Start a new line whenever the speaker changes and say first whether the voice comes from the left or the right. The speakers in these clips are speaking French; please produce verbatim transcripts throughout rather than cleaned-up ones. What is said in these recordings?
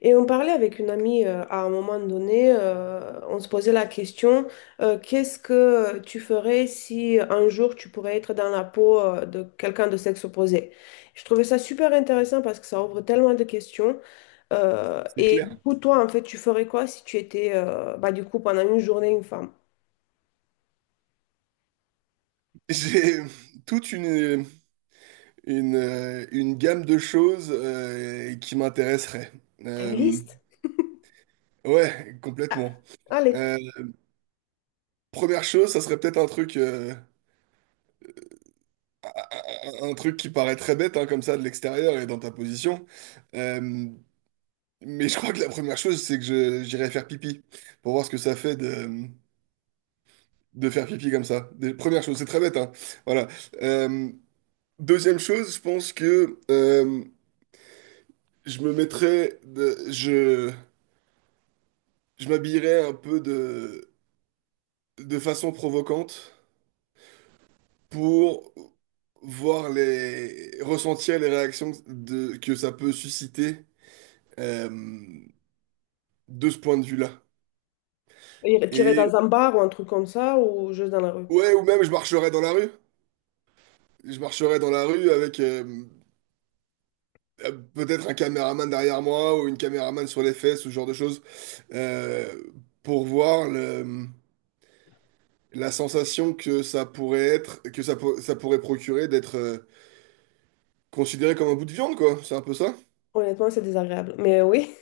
left: Et on parlait avec une amie euh, à un moment donné, euh, on se posait la question, euh, qu'est-ce que tu ferais si euh, un jour tu pourrais être dans la peau euh, de quelqu'un de sexe opposé? Je trouvais ça super intéressant parce que ça ouvre tellement de questions. Euh,
right: C'est
left: et du
right: clair.
left: coup, toi, en fait, tu ferais quoi si tu étais, euh, bah, du coup, pendant une journée, une femme?
right: J'ai toute une, une, euh, une gamme de choses euh, qui m'intéresseraient.
left: T'as une
right: Euh,
left: liste?
right: ouais,
left: Ah,
right: complètement.
left: allez,
right: Euh, Première chose, ça serait peut-être un truc, euh, un un truc qui paraît très bête hein, comme ça de l'extérieur et dans ta position. Euh, mais je crois que la première chose, c'est que je, j'irai faire pipi pour voir ce que ça fait de, de faire pipi comme ça. Des- Première chose, c'est très bête, hein. Voilà. Euh, Deuxième chose, je pense que... euh, Je me mettrais de- je, je m'habillerais un peu de, de façon provocante pour voir les, ressentir les réactions de, que ça peut susciter euh, de ce point de vue-là.
left: tu irais
right: Et
left: dans un bar ou un truc comme ça ou juste dans la rue?
right: ouais, ou même je marcherais dans la rue. Je marcherais dans la rue avec euh, euh, peut-être un caméraman derrière moi ou une caméraman sur les fesses, ce genre de choses, euh, pour voir le, la sensation que ça pourrait être, que ça, pour- ça pourrait procurer d'être euh, considéré comme un bout de viande, quoi. C'est un peu ça.
left: Honnêtement, c'est désagréable, mais oui.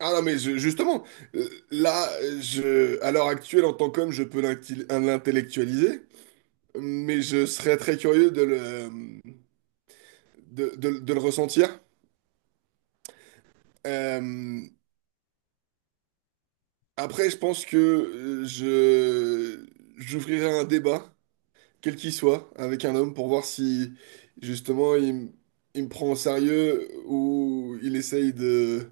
right: Ah non, mais je- justement, euh, là, je, à l'heure actuelle, en tant qu'homme, je peux l'inti- l'intellectualiser, mais je serais très curieux de le, de, de- de le ressentir. Euh, après, je pense que euh, je, j'ouvrirai un débat quel qu'il soit, avec un homme pour voir si justement il, m- il me prend au sérieux ou il essaye de,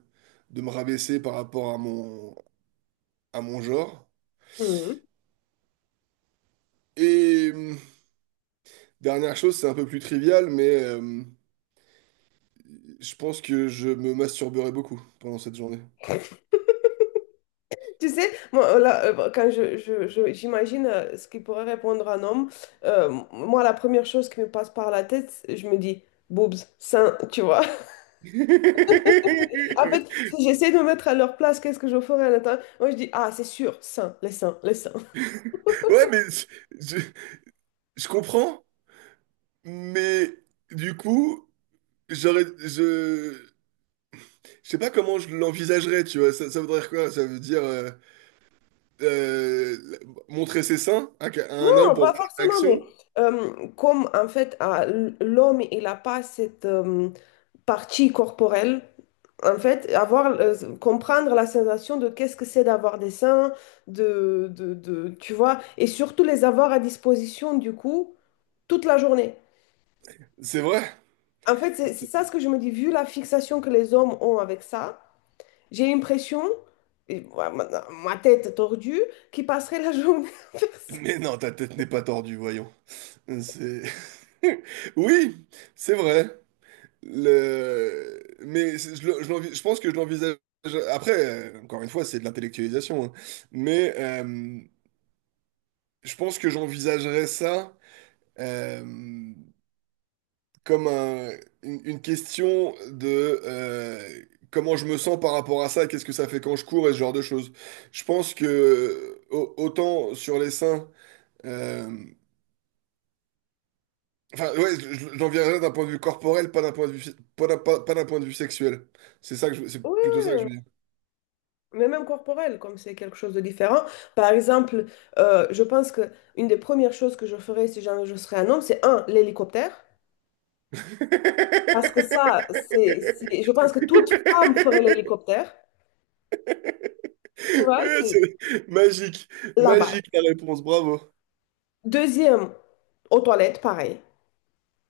right: de me rabaisser par rapport à mon, à mon, genre. Et hum, dernière chose, c'est un peu plus trivial, mais euh, je pense que je me masturberai beaucoup pendant cette journée.
left: Tu sais, moi, euh, là, euh, bah, quand je, je- je- j'imagine euh, ce qu'il pourrait répondre un homme, euh, moi, la première chose qui me passe par la tête, c'est- je me dis, boobs, seins, tu vois. En fait, si j'essaie de me mettre à leur place, qu'est-ce que je ferais à l'intérieur? Moi, je dis, ah, c'est sûr, seins, les seins, les seins.
right: Ouais, mais je, je- je comprends, mais du coup, j'aurais, je, je sais pas comment je l'envisagerais, tu vois. Ça, ça voudrait dire quoi? Ça veut dire. euh, euh, montrer ses seins à à un homme
left: Non,
right: pour
left: pas
right: voir la
left: forcément, mais
right: réaction.
left: euh, comme en fait, ah, l- l'homme, il n'a pas cette, euh, partie corporelle. En fait, avoir, euh, comprendre la sensation de qu'est-ce que c'est d'avoir des seins, de, de, de- tu vois, et surtout les avoir à disposition, du coup, toute la journée.
right: C'est vrai.
left: En fait, c'est c'est ça ce que je me dis, vu la fixation que les hommes ont avec ça, j'ai l'impression, et ma, ma- ma tête tordue, qu'ils passeraient la journée à faire ça.
right: Mais non, ta tête n'est pas tordue, voyons. C'est... Oui, c'est vrai. Le... Mais c'est- je, le- je l'envi- je pense que je l'envisage... Après, euh, encore une fois, c'est de l'intellectualisation. hein. Mais euh, je pense que j'envisagerais ça... euh, comme un- une, une question de euh, comment je me sens par rapport à ça, qu'est-ce que ça fait quand je cours et ce genre de choses. Je pense que au- autant sur les seins, euh, enfin ouais, je- j'en viendrai d'un point de vue corporel, pas d'un point de vue, fi- pas d'un pas- pas d'un point de vue sexuel. C'est ça que je- c'est
left: Oui,
right: plutôt ça
left: oui,
right: que je
left: oui.
right: veux dire.
left: Mais même corporel, comme c'est quelque chose de différent. Par exemple, euh, je pense que une des premières choses que je ferais si jamais je serais un homme, c'est un, l'hélicoptère. Parce que ça, c'est, c'est- je pense que toute femme ferait l'hélicoptère. Tu vois, c'est
right: C'est magique,
left: là-bas.
right: magique la réponse, bravo.
left: Deuxième, aux toilettes, pareil.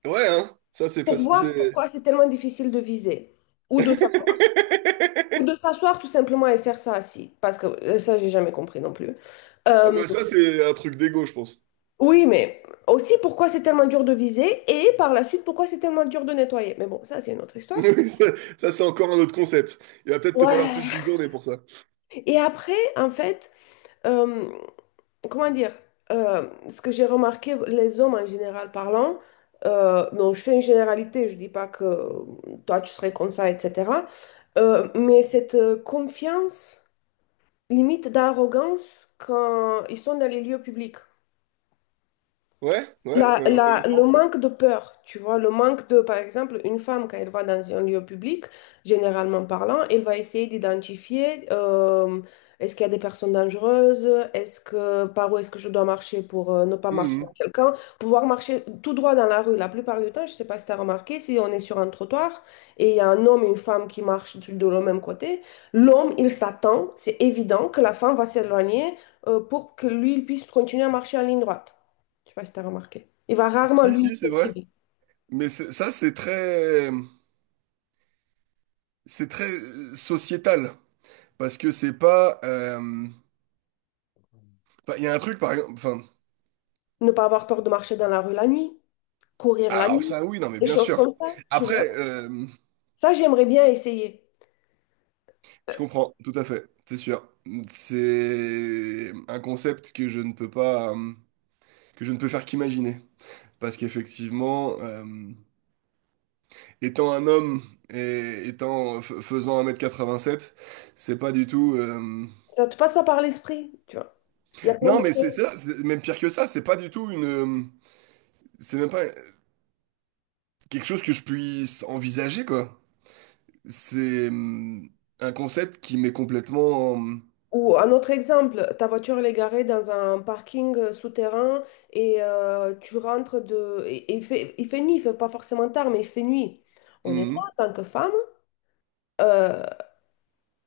right: Ouais, hein, ça c'est
left: Pour voir
right: facile.
left: pourquoi c'est tellement difficile de viser ou de s'asseoir. Ou de s'asseoir tout simplement et faire ça assis. Parce que euh, ça, j'ai jamais compris non plus.
right: Ah
left: Euh,
right: bah ça c'est un truc d'ego, je pense.
left: Oui, mais aussi pourquoi c'est tellement dur de viser et par la suite pourquoi c'est tellement dur de nettoyer. Mais bon, ça c'est une autre histoire.
right: Oui, ça, ça, c'est encore un autre concept. Il va peut-être te falloir plus
left: Ouais.
right: d'une journée pour ça.
left: Et après, en fait, euh, comment dire, euh, ce que j'ai remarqué, les hommes en général parlant, euh, donc je fais une généralité, je dis pas que toi tu serais comme ça, et cetera euh, mais cette euh, confiance, limite d'arrogance quand ils sont dans les lieux publics.
right: Ouais, ouais,
left: La,
right: c'est
left: la- le
right: intéressant.
left: manque de peur, tu vois, le manque de, par exemple, une femme, quand elle va dans un lieu public, généralement parlant, elle va essayer d'identifier, euh, est-ce qu'il y a des personnes dangereuses, est-ce que, par où est-ce que je dois marcher pour euh, ne pas marcher
right: Mhm.
left: avec quelqu'un, pouvoir marcher tout droit dans la rue. La plupart du temps, je ne sais pas si tu as remarqué, si on est sur un trottoir et il y a un homme et une femme qui marchent du- de le même côté, l'homme, il s'attend, c'est évident que la femme va s'éloigner, euh, pour que lui, il puisse continuer à marcher en ligne droite. Je sais pas si tu as remarqué. Il va rarement,
right: Si,
left: lui,
right: si, c'est vrai.
left: s'esquiver.
right: Mais c'est- ça, c'est très, c'est très euh, sociétal. Parce que c'est pas. euh, Enfin, il y a un truc, par exemple. Enfin,
left: Ne pas avoir peur de marcher dans la rue la nuit, courir la
right: alors,
left: nuit,
right: ça, oui, non, mais
left: des
right: bien
left: choses
right: sûr.
left: comme ça, tu
right: Après,
left: vois.
right: euh,
left: Ça, j'aimerais bien essayer.
right: je comprends, tout à fait, c'est sûr. C'est un concept que je ne peux pas. Euh, que je ne peux faire qu'imaginer. Parce qu'effectivement. euh, Étant un homme et étant f- faisant un mètre quatre-vingt-sept, c'est pas du tout. euh,
left: Ça te passe pas par l'esprit, tu vois. Il y a plein
right: Non,
left: de
right: mais c'est
left: choses.
right: ça, c'est même pire que ça, c'est pas du tout une. euh, C'est même pas quelque chose que je puisse envisager, quoi. C'est euh, un concept qui m'est complètement.
left: Ou un autre exemple, ta voiture elle est garée dans un parking euh, souterrain et euh, tu rentres de... Et, et il fait, il fait nuit, il fait pas forcément tard, mais il fait nuit. Honnêtement,
right: Mhm.
left: en tant que femme, euh,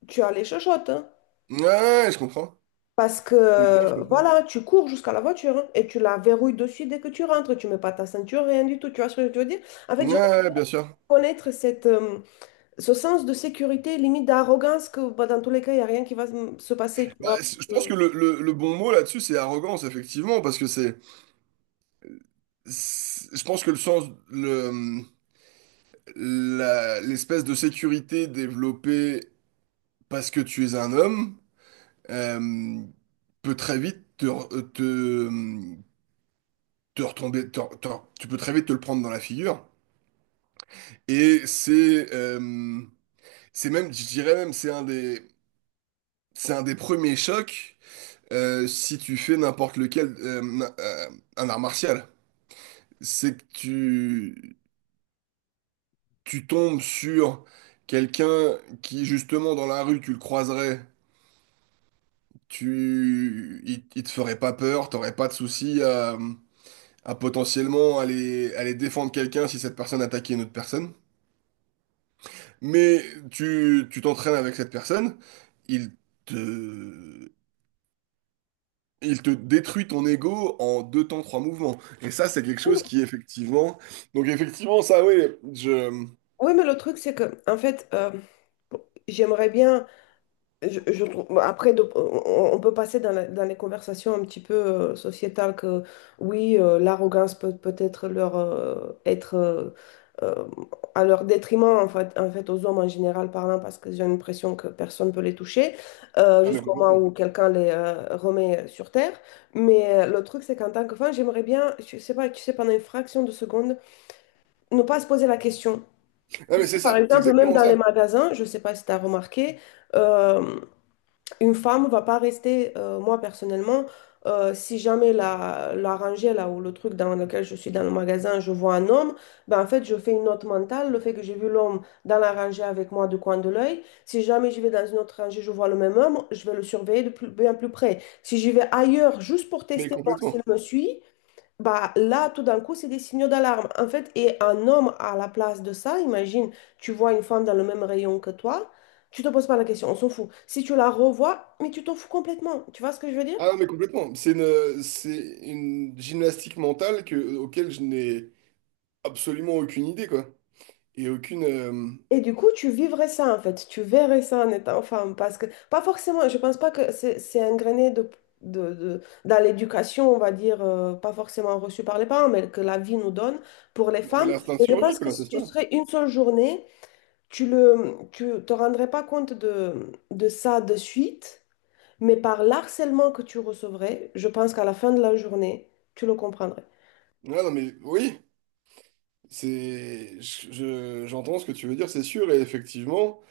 left: tu as les chochottes. hein.
right: Ouais, ouais, je comprends.
left: Parce que
right: Je comprends, je
left: euh,
right: comprends.
left: voilà, tu cours jusqu'à la voiture et tu la verrouilles dessus dès que tu rentres. Tu mets pas ta ceinture, rien du tout. Tu vois ce que je veux dire? En fait,
right: Ouais,
left: j'aimerais
right: ouais, bien sûr.
left: connaître cette, euh, ce sens de sécurité, limite d'arrogance, que bah, dans tous les cas, il n'y a rien qui va se se passer. Tu
right: Bah,
left: vois? Parce
right: c- je pense que
left: que-
right: le, le- le bon mot là-dessus, c'est arrogance, effectivement, parce que c'est. c'est- Je pense que le sens. la- l'espèce de sécurité développée parce que tu es un homme euh, peut très vite te, re- te, te retomber. Te- te- tu peux très vite te le prendre dans la figure. Et c'est euh, c'est même, je dirais même, c'est un des, c'est un des premiers chocs euh, si tu fais n'importe lequel, euh, na- euh, un art martial. C'est que tu, tu tombes sur quelqu'un qui, justement, dans la rue, tu le croiserais. tu, il, il te ferait pas peur, t'aurais pas de souci à, à potentiellement aller, aller défendre quelqu'un si cette personne attaquait une autre personne. Mais tu, tu t'entraînes avec cette personne, il te, il te détruit ton ego en deux temps, trois mouvements. Et ça, c'est quelque chose qui, effectivement... Donc, effectivement, ça, oui, je...
left: Oui, mais le truc, c'est que, en fait, euh, j'aimerais bien. Je, je trouve, bon, après, de- on, on peut passer dans, la- dans les conversations un petit peu euh, sociétales que oui, euh, l'arrogance peut peut-être leur euh, être euh, euh, à leur détriment en fait, en fait, aux hommes en général parlant parce que j'ai l'impression que personne ne peut les toucher euh,
right: Ah, mais
left: jusqu'au moment
right: complètement.
left: où quelqu'un les euh, remet sur terre. Mais euh, le truc, c'est qu'en tant que femme, j'aimerais bien, je sais pas, tu sais, pendant une fraction de seconde, ne pas se poser la question.
right: Ah,
left: Tu
right: mais
left: sais,
right: c'est
left: Par
right: ça, c'est
left: exemple, même
right: exactement
left: dans les
right: ça.
left: magasins, je sais pas si tu as remarqué. euh, une femme va pas rester, euh, moi personnellement, euh, si jamais la, la rangée là ou le truc dans lequel je suis dans le magasin, je vois un homme, ben en fait je fais une note mentale, le fait que j'ai vu l'homme dans la rangée avec moi du coin de l'œil. Si jamais je vais dans une autre rangée, je vois le même homme, je vais le surveiller de plus, bien plus près. Si j'y vais ailleurs juste pour
right: Mais
left: tester, voir s'il
right: complètement.
left: me suit, bah, là, tout d'un coup, c'est des signaux d'alarme. En fait, et un homme à la place de ça, imagine, tu vois une femme dans le même rayon que toi, tu te poses pas la question, on s'en fout. Si tu la revois, mais tu t'en fous complètement. Tu vois ce que je veux dire?
right: Ah, mais complètement. C'est une, c'est une gymnastique mentale que, auquel je n'ai absolument aucune idée, quoi. Et aucune... euh,
left: Et du coup, tu vivrais ça, en fait. Tu verrais ça en étant femme. Parce que, pas forcément, je pense pas que c'est c'est ingréné de, de, de- dans l'éducation, on va dire, euh, pas forcément reçue par les parents, mais que la vie nous donne pour les
right: Non, mais
left: femmes.
right: l'instinct de
left: Et je
right: survie,
left: pense que
right: quoi, c'est
left: si tu
right: ça.
left: serais une seule journée, tu le, tu te rendrais pas compte de, de ça de suite, mais par l'harcèlement que tu recevrais, je pense qu'à la fin de la journée, tu le comprendrais.
right: Ah, non, mais oui, c'est... je- je- j'entends ce que tu veux dire, c'est sûr, et effectivement,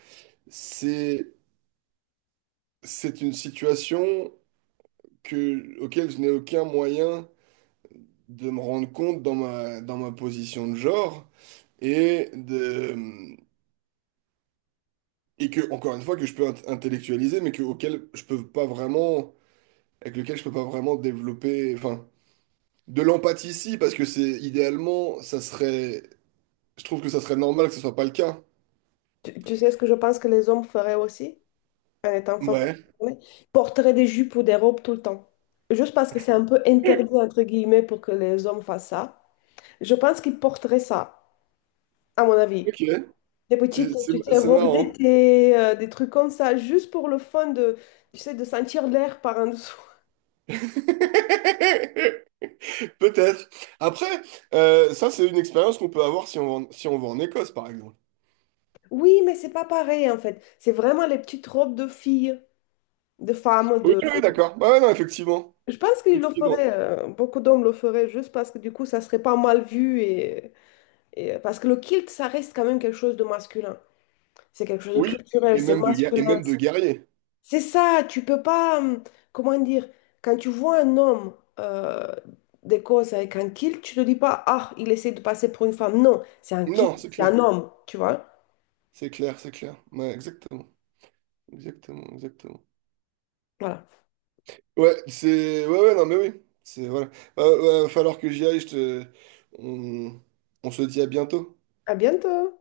right: c'est c'est une situation que... auquel je n'ai aucun moyen de me rendre compte dans ma, dans ma position de genre, et de... Et que, encore une fois, que je peux int- intellectualiser, mais que, auquel je peux pas vraiment. Avec lequel je peux pas vraiment développer. Enfin, de l'empathie, si, parce que c'est idéalement, ça serait. Je trouve que ça serait normal que ce soit pas le cas.
left: Tu, tu sais ce que je pense que les hommes feraient aussi en étant femmes
right: Ouais.
left: Ils porteraient des jupes ou des robes tout le temps. Juste parce que c'est un peu interdit, entre guillemets, pour que les hommes fassent ça. Je pense qu'ils porteraient ça, à mon avis.
right: Ok.
left: Des petites,
right: C'est c'est-
left: tu sais,
right: c'est
left: robes
right: marrant.
left: d'été, euh, des trucs comme ça, juste pour le fun de, tu sais, de sentir l'air par en dessous.
right: Peut-être. Après, euh, ça, c'est une expérience qu'on peut avoir si on va en, si on va en Écosse, par exemple.
left: Oui, mais c'est pas pareil en fait. C'est vraiment les petites robes de filles, de femmes,
right: Oui,
left: de...
right: oui, d'accord. Ouais, ouais, non, effectivement.
left: Je pense qu'ils le
right: Effectivement.
left: feraient, euh, beaucoup d'hommes le feraient juste parce que du coup, ça serait pas mal vu et, et- euh, parce que le kilt, ça reste quand même quelque chose de masculin. C'est quelque chose de
right: Oui.
left: culturel,
right: Et
left: c'est
right: même de, guer- et
left: masculin.
right: même de guerrier.
left: C'est ça, tu peux pas, hum, comment dire, quand tu vois un homme euh, d'Écosse avec un kilt, tu te dis pas, ah, il essaie de passer pour une femme. Non, c'est un kilt,
right: Non, c'est
left: c'est un
right: clair.
left: homme, tu vois.
right: C'est clair, c'est clair. Ouais, exactement. Exactement, exactement.
left: Voilà.
right: Ouais, c'est. Ouais, ouais, non, mais oui. C'est. Voilà. Euh, ouais, va falloir que j'y aille. Je te... on... on se dit à bientôt.
left: À bientôt.